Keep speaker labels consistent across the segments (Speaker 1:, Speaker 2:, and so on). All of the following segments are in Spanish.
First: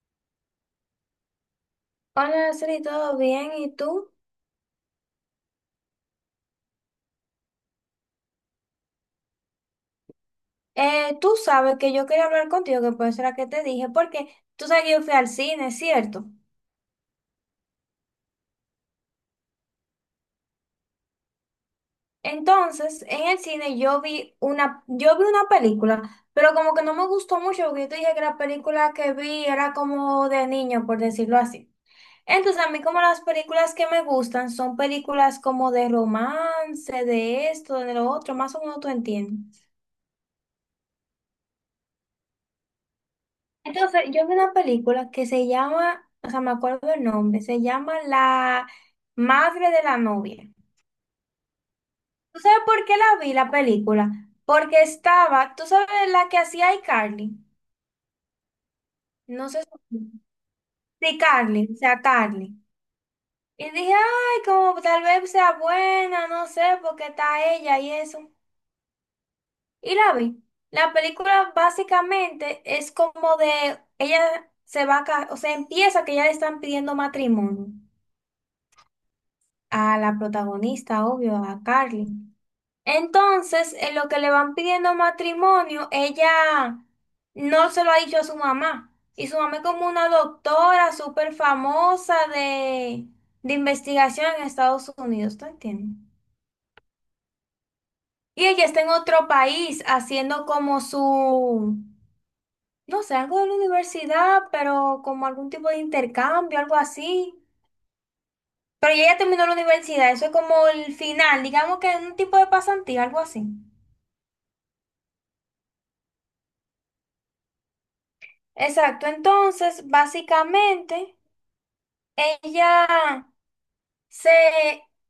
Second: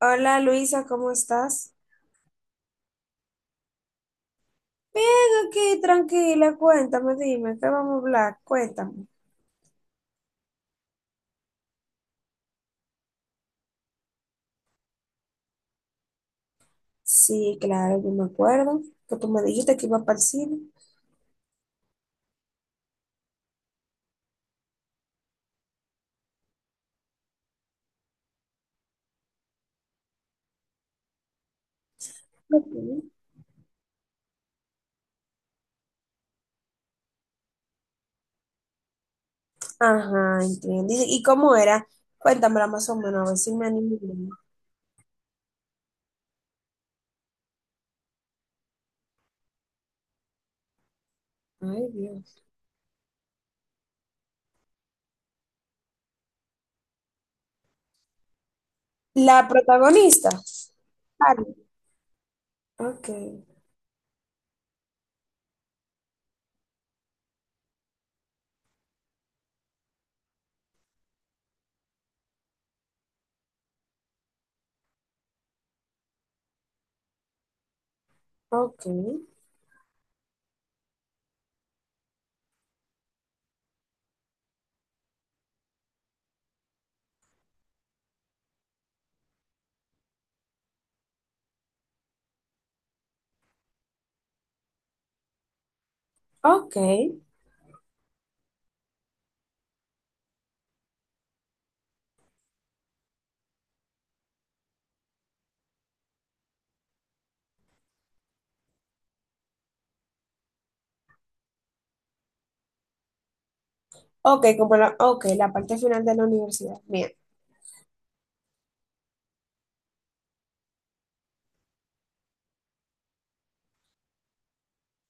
Speaker 1: Hola Luisa, ¿cómo estás?
Speaker 2: Hola, Araceli, ¿todo bien? ¿Y tú?
Speaker 1: Bien, aquí tranquila, cuéntame, dime, ¿qué vamos a hablar? Cuéntame.
Speaker 2: Tú sabes que yo quería hablar contigo, que por eso era que te dije, porque tú sabes que yo fui al cine, ¿cierto?
Speaker 1: Sí, claro, yo me acuerdo que tú me dijiste que iba para el cine.
Speaker 2: Entonces, en el cine yo vi una película, pero como que no me gustó mucho, porque yo te dije que la película que vi era como de niño, por decirlo así. Entonces,
Speaker 1: Ok.
Speaker 2: a mí como las películas que me gustan son películas como de romance, de esto, de lo otro, más o menos tú entiendes.
Speaker 1: Ajá, entiendo. ¿Y cómo era? Cuéntamela más o menos, a ver si me animo.
Speaker 2: Entonces, yo vi una película que se llama, o sea, me acuerdo el nombre, se llama La Madre de la Novia.
Speaker 1: Ay,
Speaker 2: ¿Tú
Speaker 1: Dios.
Speaker 2: sabes por qué la vi la película? Porque estaba, tú sabes la que hacía iCarly.
Speaker 1: La
Speaker 2: No sé si.
Speaker 1: protagonista.
Speaker 2: Sí,
Speaker 1: Carmen.
Speaker 2: Carly, o sea, Carly.
Speaker 1: Ok,
Speaker 2: Y dije, ay, como tal vez sea buena, no sé, porque está ella y eso. Y la vi. La película básicamente es como de, ella se va a casar, o sea, empieza que ya le están pidiendo matrimonio
Speaker 1: ok,
Speaker 2: a la protagonista, obvio, a Carly. Entonces, en lo que le van pidiendo matrimonio, ella no se lo ha dicho a su mamá. Y su mamá es como una doctora súper famosa de investigación en Estados Unidos, ¿tú entiendes?
Speaker 1: ok,
Speaker 2: Y ella está en otro país haciendo como su, no sé, algo de la universidad, pero como algún tipo de intercambio, algo así. Pero ella ya terminó la universidad, eso es como el final, digamos que es un tipo de pasantía, algo así.
Speaker 1: ok, la parte final de la universidad. Bien.
Speaker 2: Exacto, entonces básicamente ella se,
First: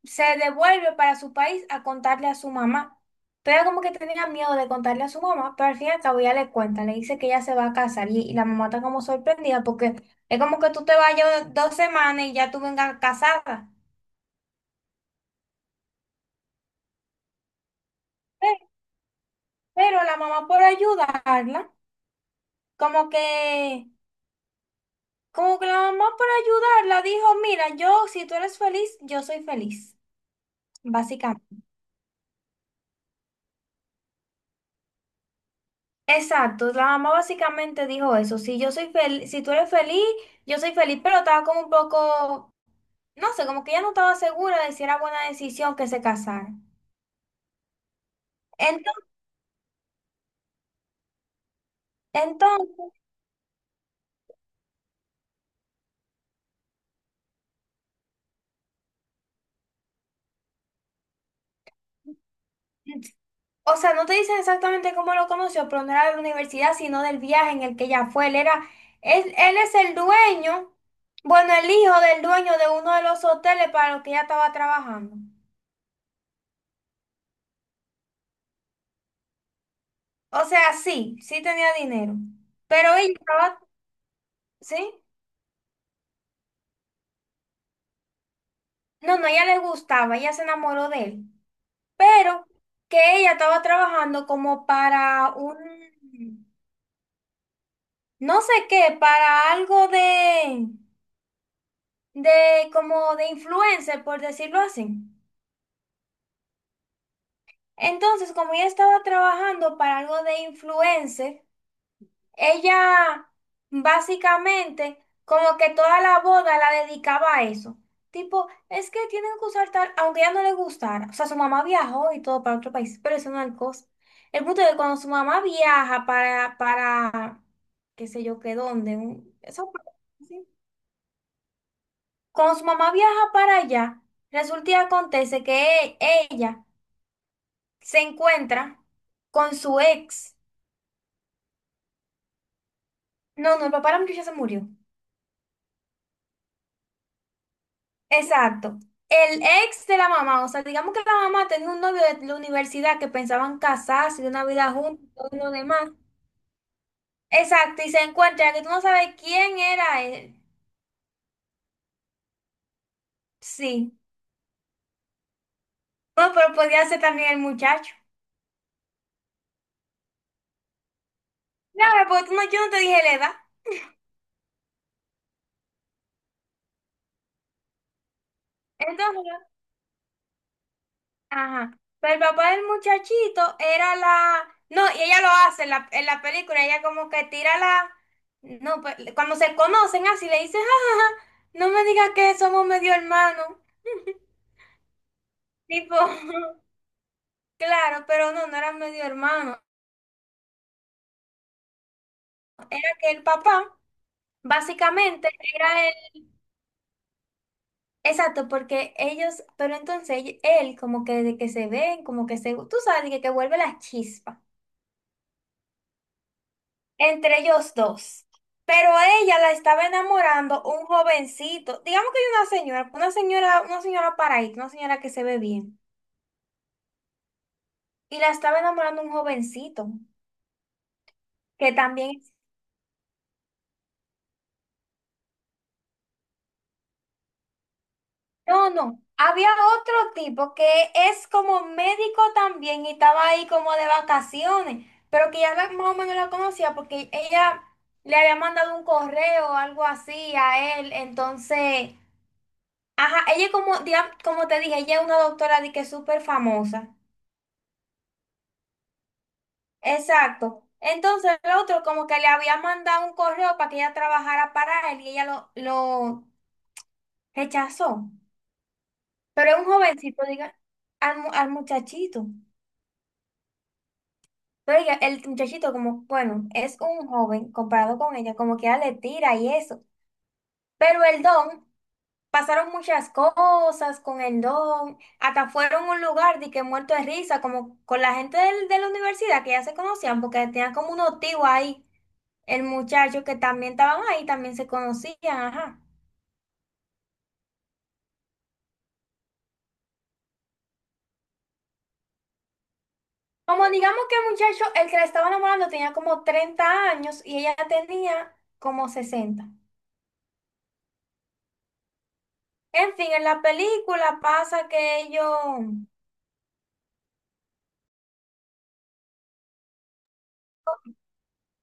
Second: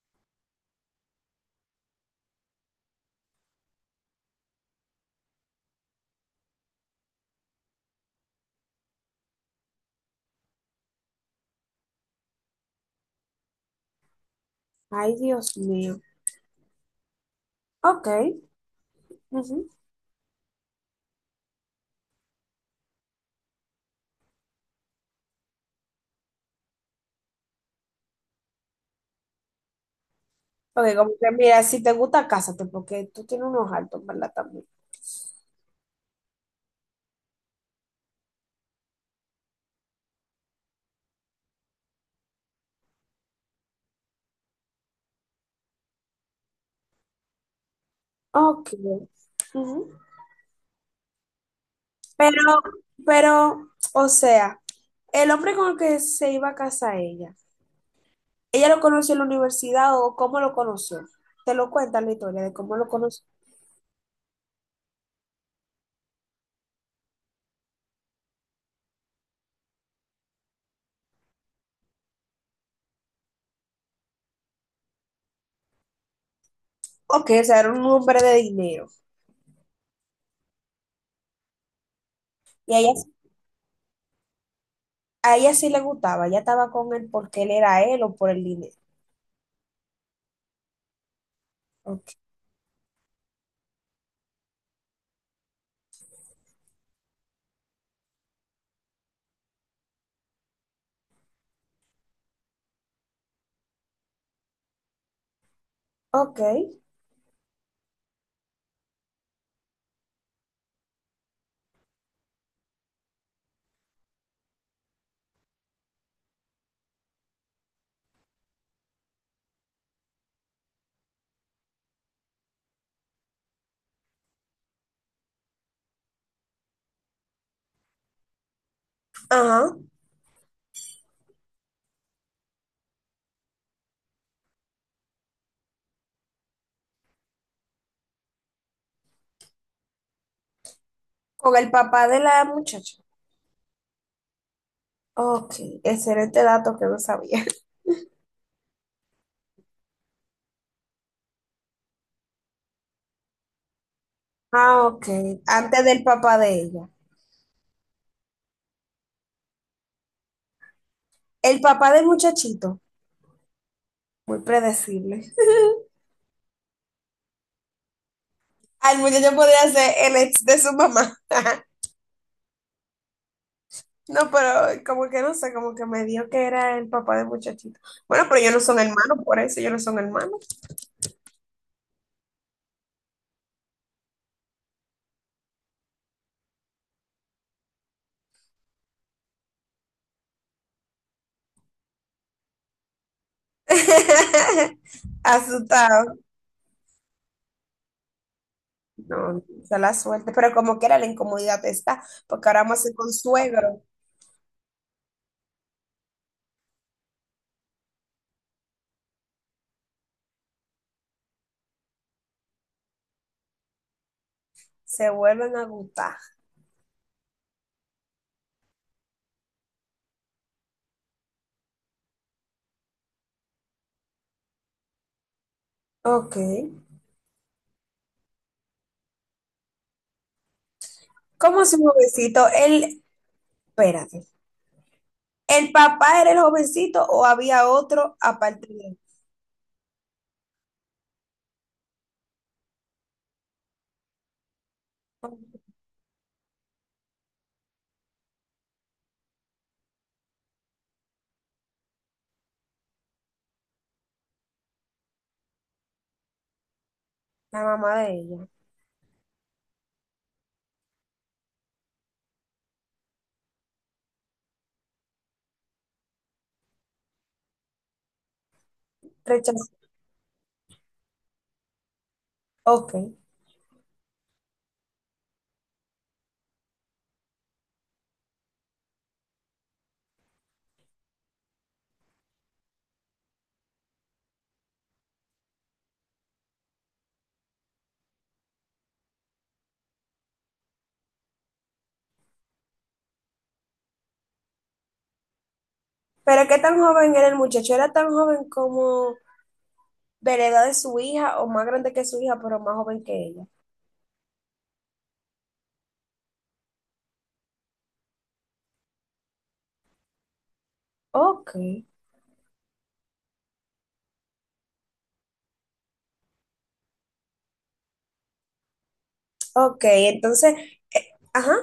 Speaker 2: se devuelve para su país a contarle a su mamá. Pero ella como que tenía miedo de contarle a su mamá, pero al fin y al cabo ella le cuenta, le dice que ella se va a casar y la mamá está como sorprendida porque es como que tú te vayas 2 semanas y ya tú vengas casada.
Speaker 1: Ay, Dios mío. Ok.
Speaker 2: Pero, pero la mamá por ayudarla, como que, como que la mamá por ayudarla dijo, mira, yo si tú eres feliz, yo soy feliz,
Speaker 1: Ok, como que
Speaker 2: básicamente.
Speaker 1: mira, si te gusta, cásate, porque tú tienes unos altos, ¿verdad? También.
Speaker 2: Exacto, la mamá básicamente dijo eso, si yo soy feliz, si tú eres feliz, yo soy feliz, pero estaba como un poco, no sé, como que ella no estaba segura de si era buena decisión que se casaran.
Speaker 1: Ok.
Speaker 2: Entonces,
Speaker 1: Ujú. Pero,
Speaker 2: entonces,
Speaker 1: pero, o sea, el hombre con el que se iba a casa ella, ¿ella lo conoció en la universidad o cómo lo conoció? Te lo cuenta la historia de cómo lo conoció.
Speaker 2: o sea, no te dicen exactamente cómo lo conoció, pero no era de la universidad, sino del viaje en el que ella fue. Él era, él es el dueño, bueno, el hijo del dueño de uno de los hoteles para los que ella estaba trabajando.
Speaker 1: Ok, o sea, era un hombre de dinero.
Speaker 2: O sea, sí tenía dinero,
Speaker 1: Y
Speaker 2: pero ella estaba, ¿sí?
Speaker 1: a ella sí le gustaba, ella estaba con él porque él era él o por el dinero.
Speaker 2: No, no, ella le gustaba, ella se enamoró de él,
Speaker 1: Ok.
Speaker 2: pero que ella estaba trabajando como para un, no sé qué, para algo de como de influencer, por decirlo así.
Speaker 1: Ok.
Speaker 2: Entonces, como ella estaba trabajando para algo de influencer, ella básicamente como que toda la boda la dedicaba a eso. Tipo, es que tienen que usar tal, aunque a ella no le gustara. O sea, su mamá viajó y todo para otro país, pero eso no es el cosa. El punto es que cuando su mamá viaja para, qué sé yo, qué dónde, eso,
Speaker 1: Ajá.
Speaker 2: sí. Cuando su mamá viaja para allá, resulta y acontece que ella se encuentra con su ex.
Speaker 1: Con el papá de la muchacha.
Speaker 2: No, no, el papá de la muchacha se murió.
Speaker 1: Ok, excelente dato que no sabía.
Speaker 2: Exacto. El ex de la mamá, o sea, digamos que la mamá tenía un novio de la universidad que pensaban casarse, de una vida
Speaker 1: Ah, ok.
Speaker 2: juntos, todo lo
Speaker 1: Antes
Speaker 2: demás.
Speaker 1: del papá de ella.
Speaker 2: Exacto, y se encuentra que tú no sabes quién era él.
Speaker 1: El papá del muchachito,
Speaker 2: Sí.
Speaker 1: muy predecible.
Speaker 2: No, pero podía ser también el muchacho.
Speaker 1: Al muchacho podría ser el ex de su mamá.
Speaker 2: Claro, porque tú no, yo no te dije la edad.
Speaker 1: No, pero como que no sé, como que me dio que era el papá del muchachito. Bueno, pero ellos no son hermanos,
Speaker 2: Entonces,
Speaker 1: por eso ellos no son hermanos.
Speaker 2: ajá. Pero el papá del muchachito era la... No, y ella lo hace en la película, ella como que tira la... No, pues cuando se conocen así le dice, jajaja, no me digas que somos medio hermanos. Tipo,
Speaker 1: Asustado.
Speaker 2: claro, pero no, no era medio
Speaker 1: No,
Speaker 2: hermano.
Speaker 1: se la suerte. Pero como quiera, la incomodidad está, porque ahora más
Speaker 2: Era que
Speaker 1: con
Speaker 2: el papá,
Speaker 1: suegro
Speaker 2: básicamente, era él. Exacto, porque ellos, pero entonces él, como que desde que se ven, como que se, tú sabes, que vuelve la chispa
Speaker 1: se vuelven a gustar.
Speaker 2: entre ellos dos. Pero a ella la estaba enamorando un jovencito, digamos que hay una señora paraíso, una señora que se ve bien.
Speaker 1: Ok.
Speaker 2: Y la estaba enamorando un jovencito,
Speaker 1: ¿Cómo
Speaker 2: que
Speaker 1: su
Speaker 2: también,
Speaker 1: jovencito? Él, espérate. ¿El papá era el jovencito o había otro aparte
Speaker 2: no,
Speaker 1: de él?
Speaker 2: no, había otro tipo que es como médico también y estaba ahí como de vacaciones, pero que ya más o menos la conocía porque ella le había mandado un correo o algo así a él, entonces... Ajá, ella como, digamos, como te dije, ella es una doctora de que es súper famosa.
Speaker 1: La mamá de ella.
Speaker 2: Exacto. Entonces el otro como que le había mandado un correo para que ella trabajara para él y ella lo rechazó. Pero es
Speaker 1: Rechazó.
Speaker 2: un jovencito, diga, al muchachito.
Speaker 1: Ok.
Speaker 2: Pero el muchachito como, bueno, es un joven comparado con ella, como que ella le tira y eso. Pero el don, pasaron muchas cosas con el don, hasta fueron a un lugar de que muerto de risa, como con la gente de la universidad que ya se conocían, porque tenían como un tíos ahí. El muchacho que también estaban ahí, también se conocían, ajá.
Speaker 1: ¿Pero qué tan joven era el muchacho? ¿Era tan joven como de la edad de su hija o más grande que su hija, pero más joven que ella?
Speaker 2: Como digamos que el muchacho, el que la estaba enamorando tenía como 30 años y ella tenía como 60.
Speaker 1: Ok.
Speaker 2: En fin, en la película pasa que ellos,
Speaker 1: Ok, entonces, ajá.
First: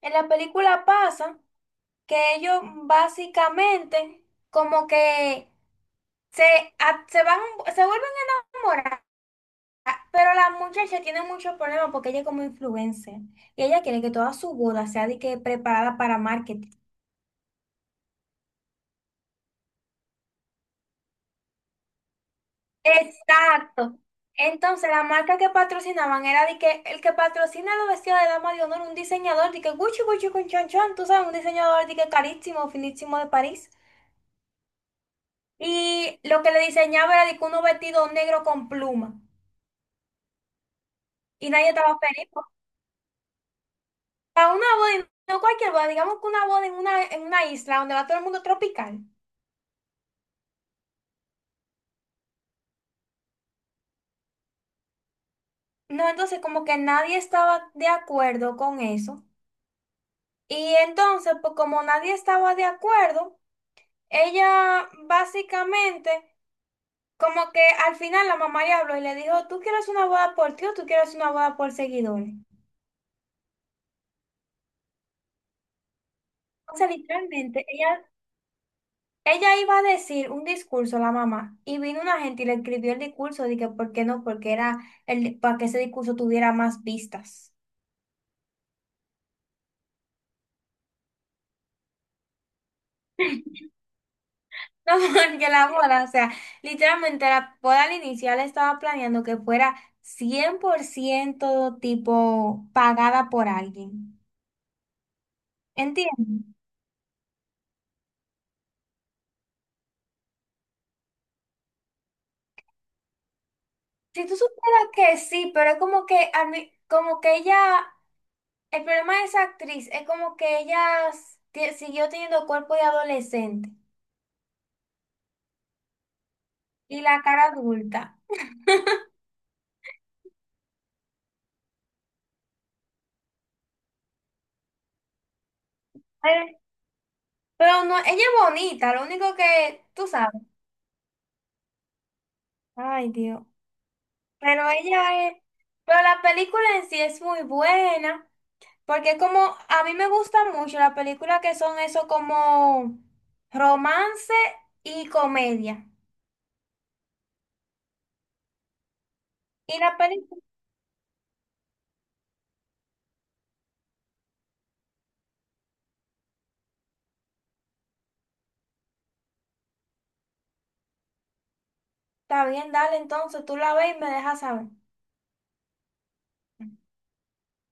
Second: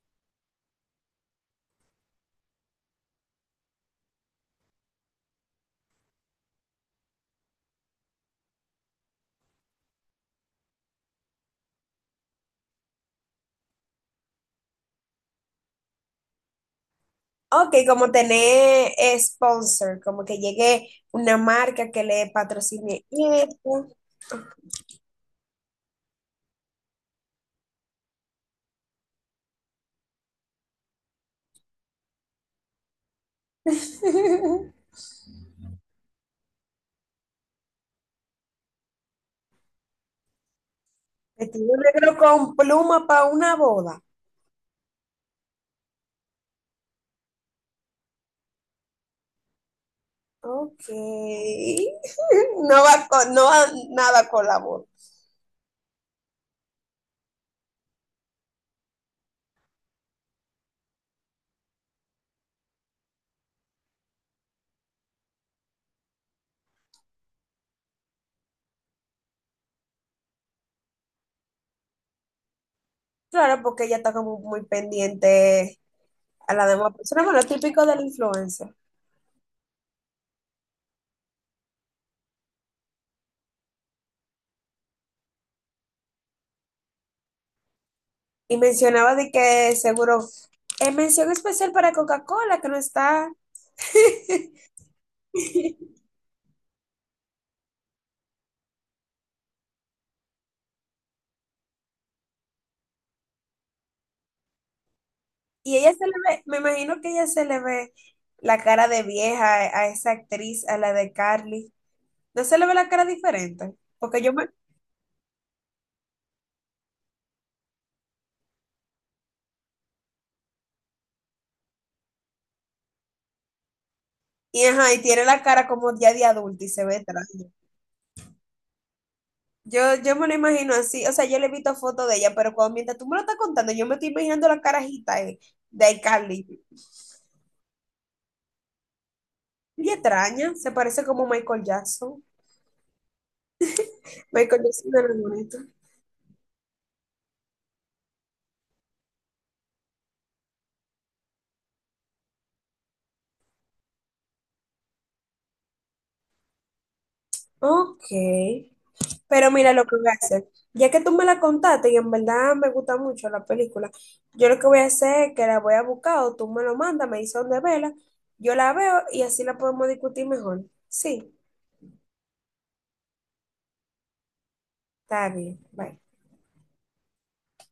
Speaker 2: en la película pasa que ellos básicamente como que se, a- se van, se vuelven a enamorar, pero la muchacha tiene muchos problemas porque ella es como influencer y ella quiere que toda su boda sea de que preparada para marketing.
Speaker 1: Ok, como tener sponsor, como que llegue una marca que le patrocine esto.
Speaker 2: Exacto. Entonces, la marca que patrocinaban era de que el que patrocina los vestidos de dama de honor, un diseñador de que Gucci Gucci con chon chon, tú sabes, un diseñador de que carísimo, finísimo de París. Y lo que le diseñaba era de que unos vestidos negros con pluma. Y nadie
Speaker 1: Vestido
Speaker 2: estaba
Speaker 1: negro
Speaker 2: feliz, po.
Speaker 1: con pluma para una boda.
Speaker 2: Para una boda, no cualquier boda, digamos que una boda en una isla donde va todo el mundo tropical.
Speaker 1: Ok. No va, con- no va nada con la voz.
Speaker 2: No, entonces como que nadie estaba de acuerdo con eso. Y entonces, pues como nadie estaba de acuerdo, ella básicamente, como que al final la mamá le habló y le dijo, ¿tú quieres una boda por ti o tú quieres una boda por seguidores?
Speaker 1: Claro, porque ella está como muy pendiente a la
Speaker 2: O sea,
Speaker 1: demás persona, bueno,
Speaker 2: literalmente,
Speaker 1: típico del
Speaker 2: ella,
Speaker 1: influencer.
Speaker 2: ella iba a decir un discurso, la mamá, y vino una gente y le escribió el discurso, dije, ¿por qué no? Porque era el, para que ese discurso tuviera más vistas.
Speaker 1: Y mencionaba de que seguro es mención especial para Coca-Cola, que no está.
Speaker 2: No, porque la boda, o sea, literalmente la boda al inicial estaba planeando que fuera 100% tipo pagada por alguien.
Speaker 1: Y ella se le ve,
Speaker 2: ¿Entiendes?
Speaker 1: me imagino que ella se le ve la cara de vieja a esa actriz, a la de Carly. No se le ve la cara diferente, porque
Speaker 2: Si
Speaker 1: yo
Speaker 2: tú
Speaker 1: me...
Speaker 2: supieras que sí, pero es como que, como que ella, el problema de esa actriz es como que ella siguió teniendo cuerpo de adolescente
Speaker 1: Y, ajá, y tiene la cara como ya de adulta y se ve
Speaker 2: y la cara
Speaker 1: extraña.
Speaker 2: adulta.
Speaker 1: Yo me lo imagino así, o sea, yo le he visto fotos de ella, pero cuando mientras tú me lo estás contando, yo me estoy imaginando la carajita de
Speaker 2: Eh,
Speaker 1: iCarly.
Speaker 2: Pero no, ella es bonita, lo único que
Speaker 1: Y
Speaker 2: tú sabes.
Speaker 1: extraña, se parece como Michael Jackson.
Speaker 2: Ay, Dios.
Speaker 1: Michael
Speaker 2: Pero
Speaker 1: Jackson era
Speaker 2: ella es,
Speaker 1: bonito.
Speaker 2: pero la película en sí es muy buena, porque como a mí me gusta mucho las películas que son eso como romance y comedia.
Speaker 1: Ok. Pero mira
Speaker 2: Y
Speaker 1: lo que
Speaker 2: la
Speaker 1: voy a
Speaker 2: película.
Speaker 1: hacer. Ya que tú me la contaste y en verdad me gusta mucho la película, yo lo que voy a hacer es que la voy a buscar o tú me lo mandas, me dices dónde verla, yo la veo y así la podemos discutir mejor. Sí,
Speaker 2: Está bien, dale, entonces tú la ves y me dejas saber.
Speaker 1: está bien. Bye.